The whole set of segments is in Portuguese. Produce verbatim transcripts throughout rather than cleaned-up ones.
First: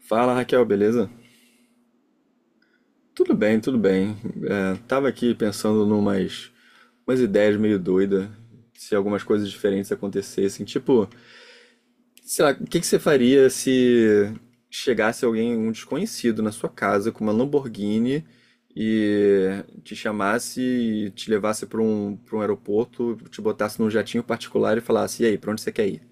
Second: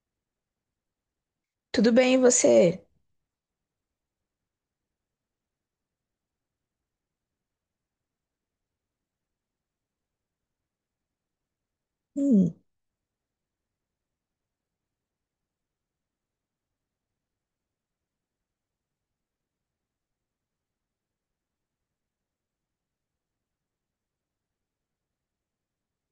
Fala Raquel, beleza? Tudo bem, e você? Tudo bem, tudo bem. É, tava aqui pensando numas umas ideias meio doidas, se algumas coisas diferentes acontecessem. Tipo, sei lá, Hum. o que que você faria se chegasse alguém, um desconhecido, na sua casa com uma Lamborghini e te chamasse e te levasse para um, para um aeroporto, te botasse num jatinho particular e falasse: E aí, pra onde você quer ir?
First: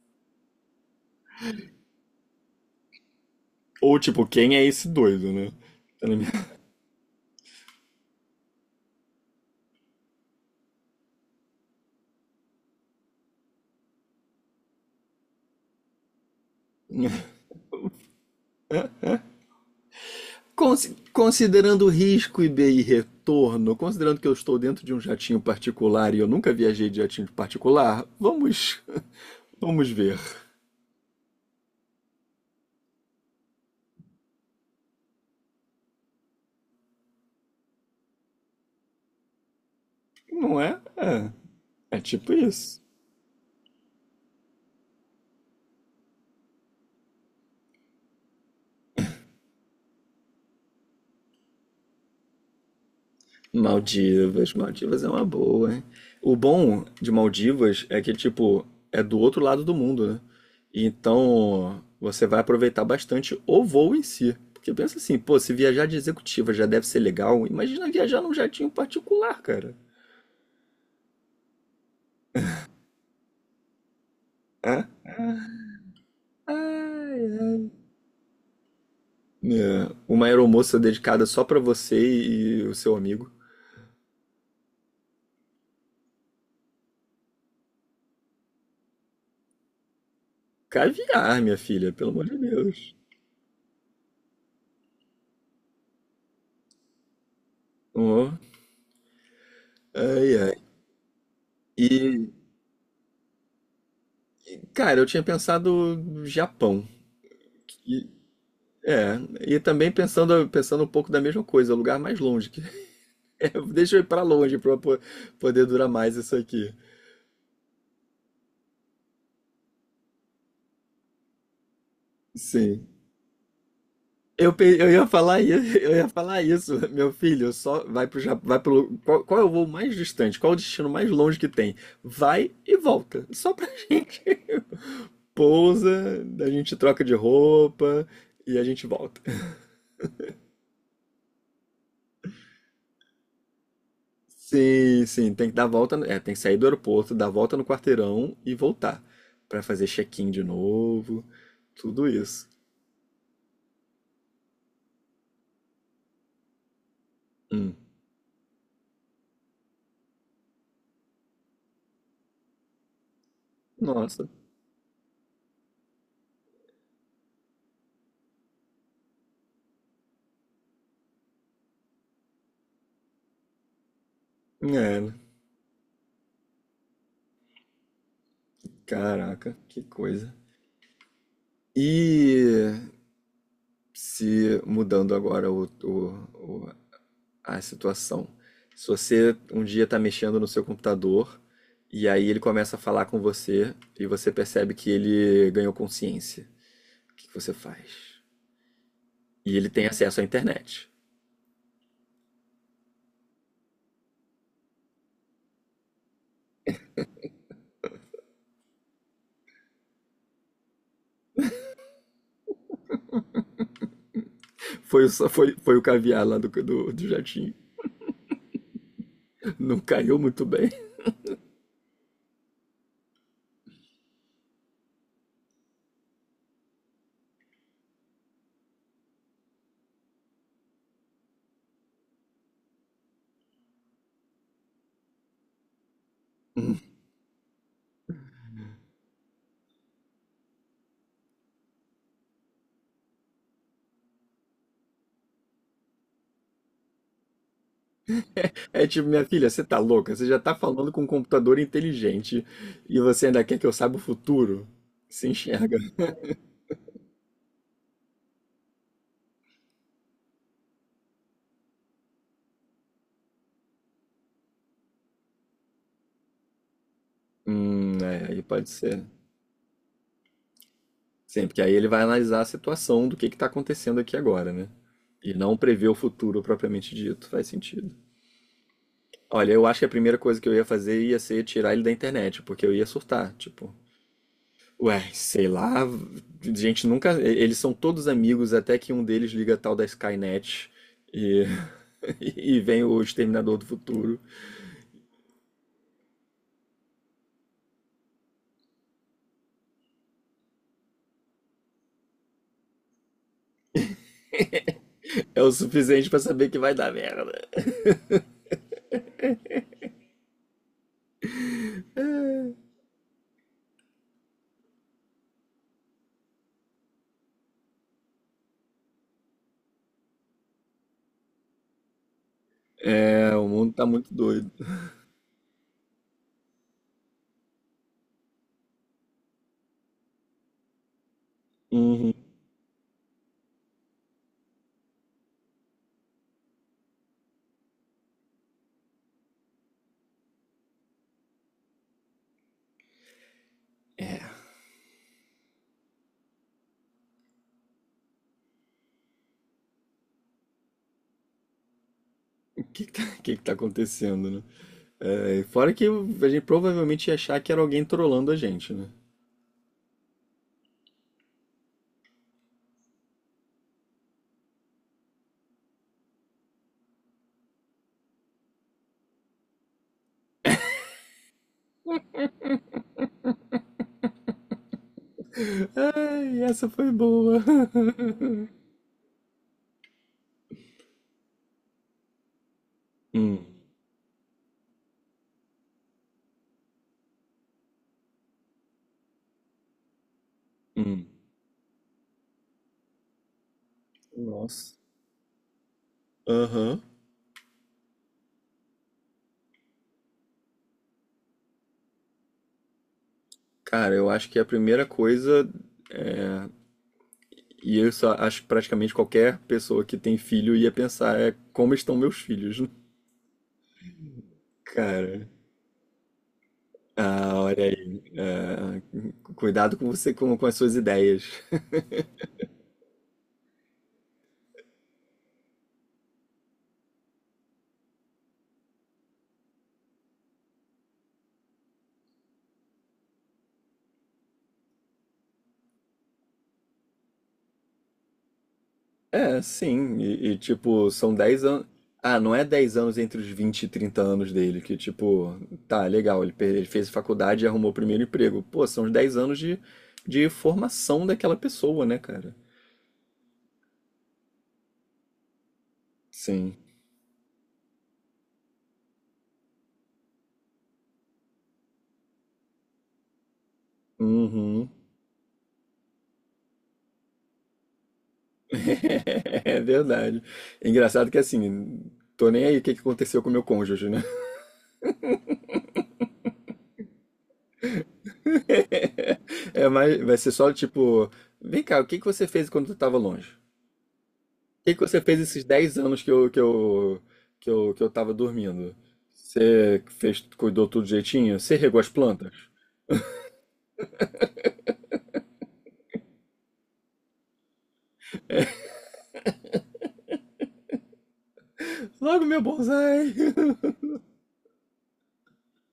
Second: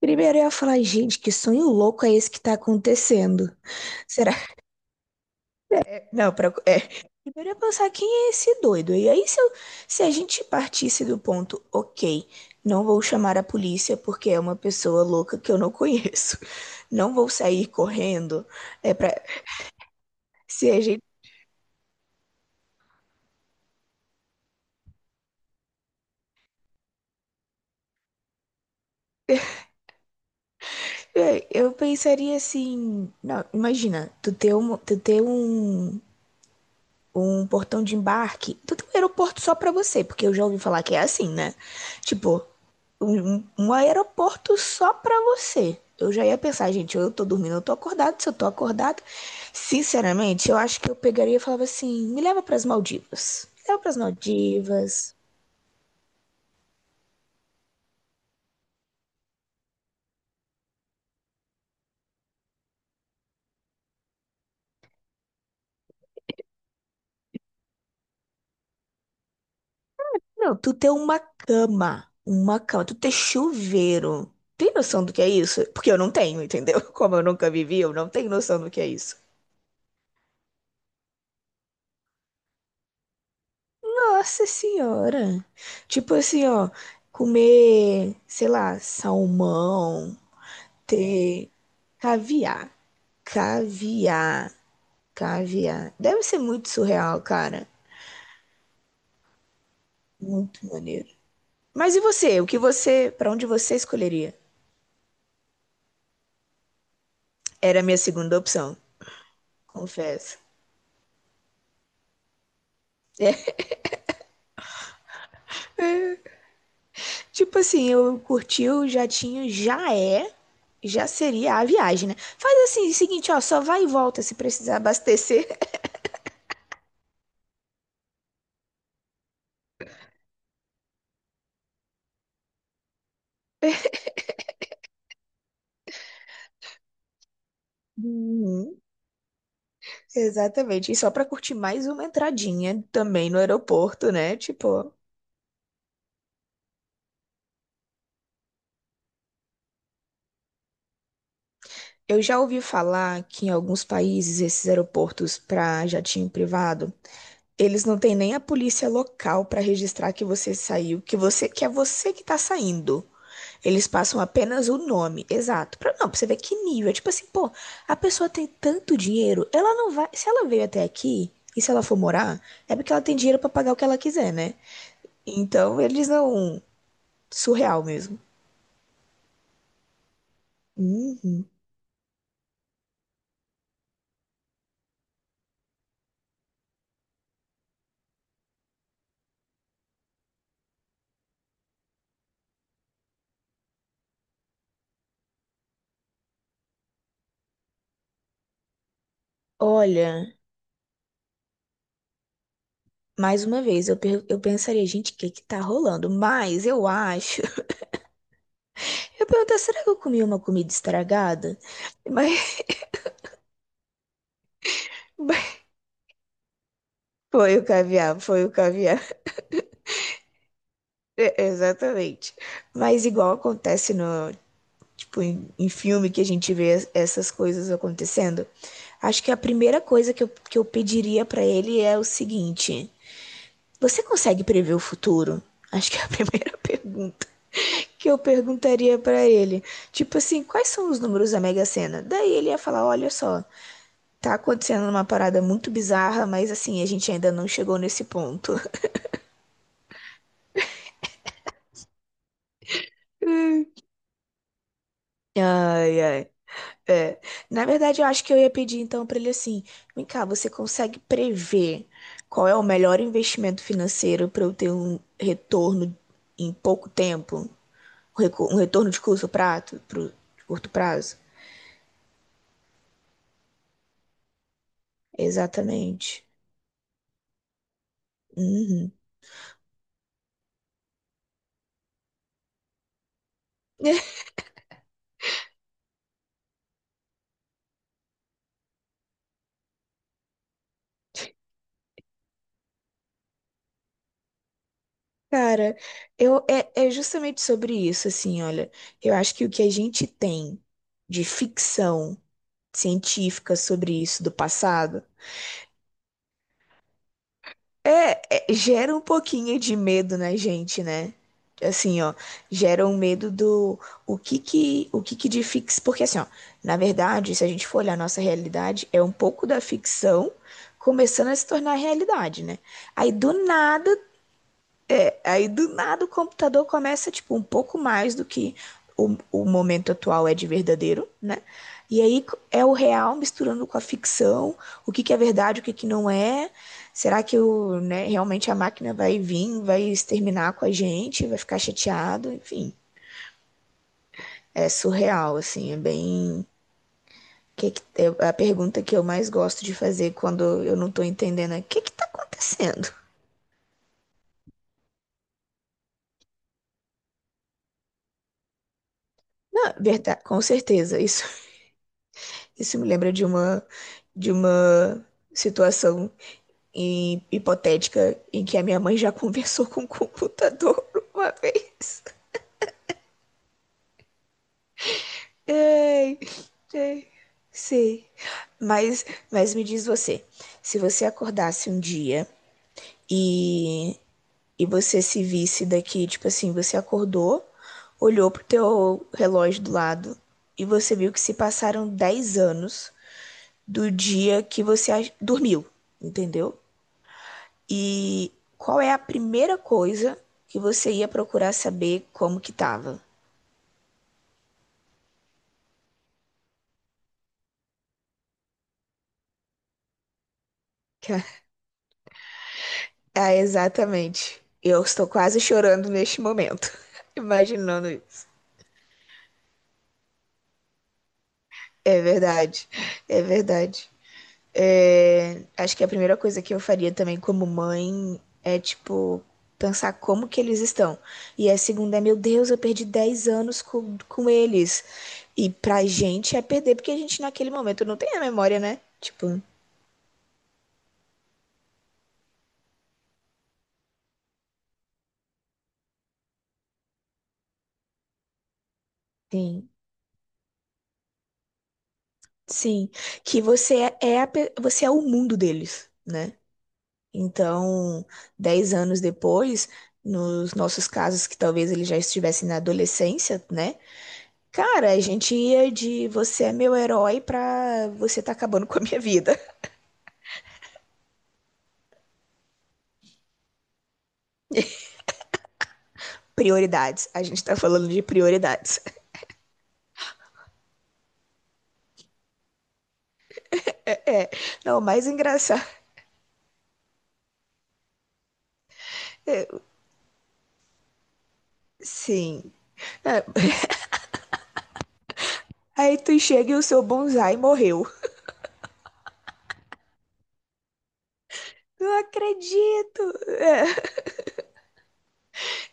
Primeiro eu ia falar, gente, que sonho louco é esse que tá acontecendo? Ou tipo, Será? quem é esse doido, né? Tá. Não, pra... é. Primeiro eu ia pensar, quem é esse doido? E aí, se, eu- se a gente partisse do ponto, ok, não vou chamar a polícia porque é uma pessoa louca que eu não conheço. Não vou sair correndo. É pra. Se a Consi- gente. Considerando risco e bem e retorno, considerando que eu estou dentro de um jatinho particular e eu nunca viajei de jatinho particular, vamos, vamos ver. É, eu pensaria assim. Não, imagina, tu ter um, tu ter um, um portão de embarque. Então tem um aeroporto só pra você, porque eu já Não ouvi é? falar que é assim, né? É, é tipo Tipo, isso. um, um um aeroporto só pra você. Eu já ia pensar, gente, eu tô dormindo, eu tô acordado. Se eu tô acordado, sinceramente, eu acho que eu pegaria e falava assim: me leva pras Maldivas. Me leva pras Maldivas, Maldivas é Maldivas. uma boa, hein? O bom de Maldivas é que, tipo, é do outro lado do mundo, né? Então, você vai aproveitar bastante o voo em si. Porque pensa assim, pô, se viajar de executiva já deve ser legal, imagina viajar num jatinho particular, cara. Não, tu ter uma cama. Uma cama, tu ter chuveiro. Tem É? noção do que é isso? Porque eu não tenho, entendeu? Como Ai, eu nunca ai. vivi, eu não tenho noção do que é isso. É, uma aeromoça dedicada só pra você e o seu amigo. Nossa senhora. Tipo assim, ó, comer, sei lá, salmão, Caviar, ter minha filha, pelo amor de caviar, Deus. caviar, caviar. Deve ser muito surreal, cara. Ó, ai, ai. Muito maneiro. Mas e E, você? O que você, pra onde você escolheria? cara, eu tinha pensado no Japão. Era a minha E, segunda opção, é, e também confesso. pensando, pensando um pouco da mesma coisa, lugar mais longe. Que- é, É, deixa eu ir pra longe pra po- poder durar mais isso aqui. tipo assim, eu curti o jatinho, já é, já seria a viagem, né? Faz Sim. assim, o seguinte, ó, só vai e volta se Eu, precisar pe- eu ia falar abastecer. isso, eu ia falar isso, meu filho, só vai pro Japão, vai pro, qual, qual é o voo mais distante? Qual é o destino mais longe que tem? Vai e volta, só pra gente pousa, a gente troca de roupa e a Uhum. gente volta. Exatamente. E só para curtir mais uma entradinha também no aeroporto, né? Tipo, Sim, sim, tem que dar a volta, é, tem que sair do aeroporto, dar a volta no quarteirão e voltar. Pra fazer check-in de novo, tudo eu já isso. ouvi falar que em alguns países esses aeroportos para jatinho privado, Hum. eles não têm nem a polícia local para registrar que você saiu, que você que é você que tá saindo. Eles passam Nossa, apenas o nome, exato. Pra, não, pra você ver que nível. É tipo assim, pô, a pessoa tem tanto dinheiro, ela não vai. Se ela veio até aqui e se ela for morar, é porque ela tem dinheiro para pagar o que ela quiser, né? é, né? Então, eles não. Surreal mesmo. Caraca, que coisa. Uhum. E se mudando agora o, o- o- a situação. Se você um dia está mexendo no seu computador e aí ele começa a falar com você e você percebe que ele ganhou consciência, o que que você faz? E ele tem acesso à Olha, internet. mais uma vez, eu, per- eu pensaria, gente, o que que tá rolando? Mas eu acho. Eu perguntei, será que eu comi uma comida estragada? Mas, Foi, o- foi, mas foi o caviar lá do, do, do foi jatinho. o caviar, foi o caviar. Não caiu muito bem. É, exatamente. Mas igual acontece no, tipo, em, em filme que a gente vê es- essas coisas acontecendo, acho que a primeira coisa que eu, que eu pediria pra ele é o seguinte: você consegue prever o futuro? Acho que é a primeira pergunta que eu perguntaria para ele, tipo assim, quais são os números da Mega Sena? Daí ele ia falar, olha só, tá acontecendo uma parada muito bizarra, mas assim, a gente ainda não chegou nesse ponto. É tipo, minha filha, você tá louca? Você já tá falando com um computador inteligente e você ainda quer que eu saiba o futuro? Se enxerga. Ai, ai. É. Na verdade, eu acho que eu ia pedir então para ele assim: vem cá, você consegue prever qual é o melhor investimento financeiro para eu ter um retorno em pouco tempo? Hum, Um é, aí recu- um pode retorno de ser. curto prazo? Pro, de curto prazo? Sim, porque aí ele vai analisar a situação do que que está acontecendo aqui agora, né? E não prever o Exatamente. futuro propriamente dito. Faz sentido. Uhum. Olha, eu acho que a primeira coisa que eu ia fazer ia ser tirar ele da internet, porque eu ia surtar. Tipo, ué, sei lá, gente nunca. Eles são todos amigos, até que um deles liga a tal da Skynet. E, e vem o Exterminador do Futuro. Cara, eu, é, é justamente sobre isso, assim, olha. Eu acho que o que a gente tem de ficção científica sobre isso do passado É o suficiente pra saber que vai dar merda. é, é- gera um pouquinho de medo na gente, né? Assim, ó, gera um medo do o que que, o que que de fix. Porque, assim, ó, na verdade, se a gente for olhar a nossa realidade, é um pouco da ficção começando a se tornar realidade, né? Aí, do É, o mundo tá nada, muito doido. Aí do nada o computador começa, tipo, um pouco mais do que o, o momento atual é de verdadeiro, né? E Uhum. aí é o real misturando com a ficção, o que que é verdade, o que que não é. Será que o, né, realmente a máquina vai vir, vai exterminar com a gente, vai ficar chateado, enfim. É surreal, assim, é bem. Que que- é a pergunta que eu mais gosto de fazer quando eu não tô entendendo é o que que tá O que que acontecendo? tá, que que tá acontecendo, né? É, fora que a gente provavelmente ia achar que era alguém trolando a gente, né? Não, verdade, com certeza, isso. Isso me lembra de uma, de uma situação hi- hipotética em que a minha mãe já conversou com o computador uma vez. Ai, Ai, essa foi ai, boa. sei. Mas, mas me diz você, se você acordasse um dia Hum, e, e você se visse daqui, tipo assim, você acordou, olhou pro teu relógio do lado e você hum. viu que se passaram dez anos do dia que Nossa. você a- dormiu, entendeu? Aham. E qual é a primeira coisa que você ia procurar saber como que tava? Cara, eu acho que a primeira coisa, e eu só acho que praticamente qualquer pessoa que tem filho ia pensar, é como estão meus filhos, né? Ah, exatamente. Eu estou Cara. quase chorando neste momento, Ah, olha imaginando aí. isso. Ah, cuidado com você, com, com as suas ideias. É verdade, é verdade. É, acho que a primeira coisa que eu faria também como mãe é, tipo, pensar como que eles estão. E a segunda é, meu Deus, eu perdi dez anos com, com eles. E pra gente é perder, porque a gente naquele momento não tem a memória, né? É, Tipo, sim. E, e, tipo, são dez anos. Ah, não é dez anos entre os vinte e trinta anos dele, que tipo, tá, legal, ele, pe- ele fez faculdade e arrumou o primeiro emprego. Pô, são os dez anos de, tem. de formação daquela pessoa, né, cara? Sim, que você é é a pe- você é o mundo deles, né? Sim. Então, dez anos depois, nos nossos casos que talvez eles já estivessem na adolescência, né? Uhum. Cara, a gente ia de você é meu herói pra você tá acabando com a minha vida. É verdade. Engraçado que assim, tô nem aí o que que aconteceu com o meu cônjuge, né? Prioridades. A gente tá falando de prioridades. É, mas vai ser só tipo, vem cá, o que que você fez quando tu tava longe? É, que não, que o você mais fez esses engraçado. dez anos que eu, que eu, que eu, que eu tava dormindo? é, Você fez, cuidou tudo direitinho? Você regou as plantas? sim. É, aí tu chega e o seu bonsai morreu. Não Logo meu acredito. bonsai! É.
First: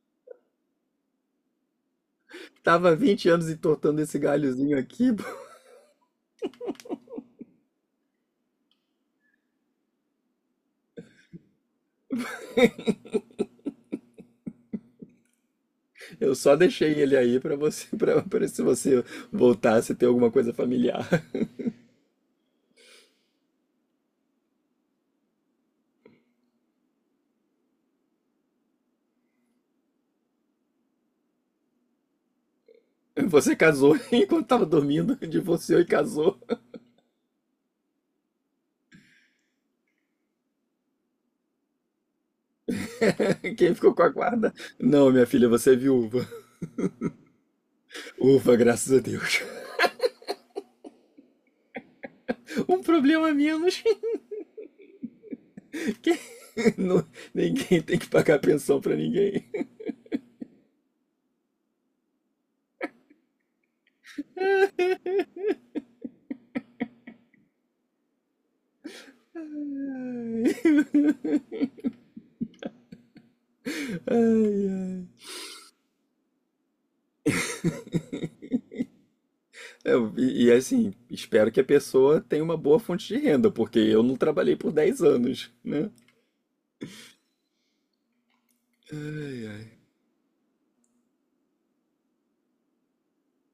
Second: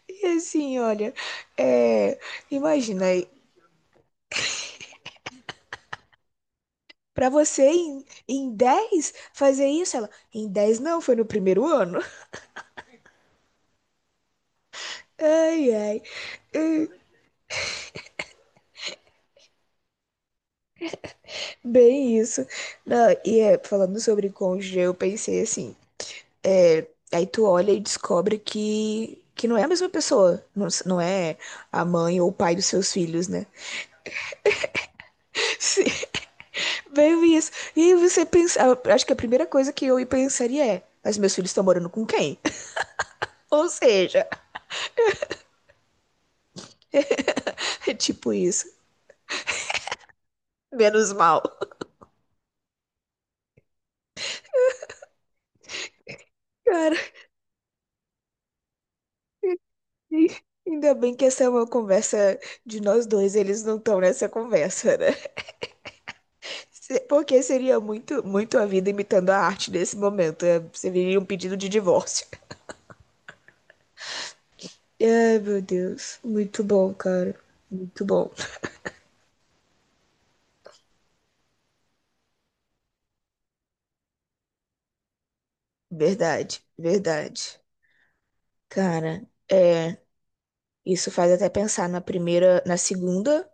E assim, olha, é, Tava imagina aí, vinte anos entortando esse galhozinho aqui. Pô. pra você em, em dez fazer isso, ela, em dez não, foi no primeiro ano. Ai, ai, Eu só hum, deixei ele aí pra você, pra, pra se você voltasse a ter alguma coisa familiar. bem isso. Não, e é, falando sobre cônjuge, eu pensei assim, é, aí tu olha e descobre que, que não é a mesma pessoa, não, s- não é a mãe ou o pai dos seus filhos, né? Você casou enquanto tava dormindo, divorciou e Sim, casou. bem isso. E aí você pensa, acho que a primeira coisa que eu pensaria é, mas meus filhos estão morando com quem? Ou Quem ficou com a seja, guarda? Não, minha filha, você é viúva. é tipo Ufa, isso. graças a Deus. Menos mal. Um problema a menos. Cara, Não, ninguém tem que pagar pensão pra ninguém. ainda bem que essa é uma conversa de nós dois, eles não estão nessa conversa, né? Porque seria muito, muito a vida imitando a arte nesse momento. É, seria um pedido de divórcio. Ai, ai. Ai, meu Deus. Muito bom, cara. Muito bom. Eu- e, e, assim, espero que a pessoa tenha uma boa fonte de renda, porque eu não trabalhei por dez anos, né? Verdade, verdade. Cara, Ai, ai. é. Isso faz até pensar na primeira, na segunda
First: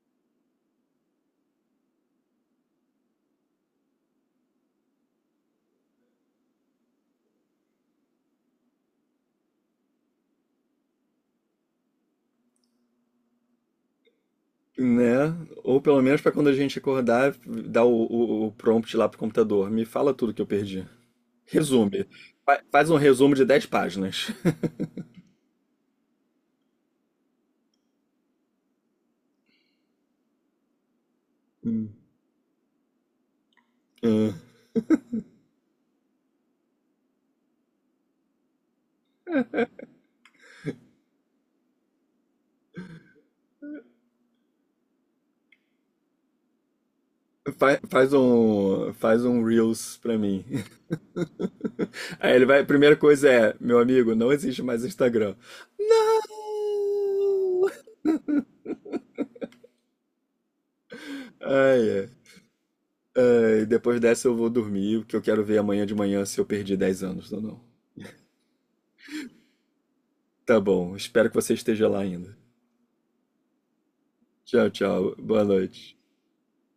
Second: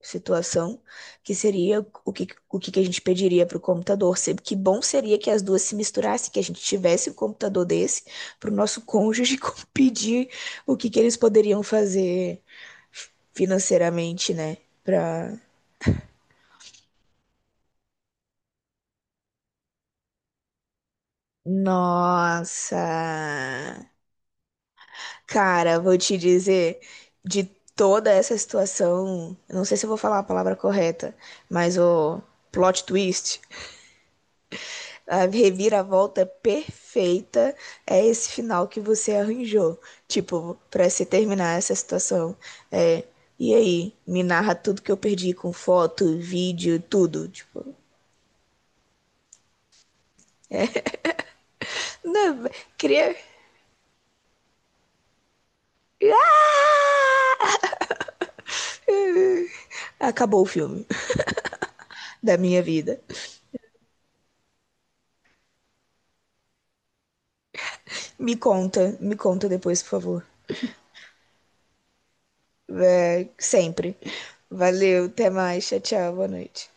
situação, que seria o que, o que que a gente pediria para o computador. Se- Que bom seria que as duas se misturassem, que a gente tivesse um computador desse para o nosso cônjuge com- pedir o que que eles poderiam fazer financeiramente, né? Né? Pra. Ou pelo menos pra quando a gente acordar, dar o, o- o prompt lá pro computador. Me fala tudo que eu perdi. Resume. Fa- Faz um resumo de Nossa! dez páginas. Cara, vou te dizer, de toda essa situação, eu não sei se eu vou falar a palavra correta, mas Hum. o plot twist. Ah. A reviravolta perfeita é esse final que você arranjou. Tipo, pra se terminar essa situação. É, e aí, me narra tudo que eu perdi com foto, vídeo, tudo. Tipo, Fa- Faz um, faz um Reels pra mim. Aí ele não, vai, a primeira queria. coisa é, meu amigo, não existe mais Instagram. Não! Acabou o filme Ai, ai. da minha vida. Ai, depois dessa eu vou dormir, porque eu quero ver amanhã de manhã se eu perdi dez anos ou não. Me conta, me conta depois, por favor. Tá bom, espero que você esteja lá ainda. É, sempre. Tchau, Valeu, tchau. até Boa mais. Tchau, noite. tchau, boa noite.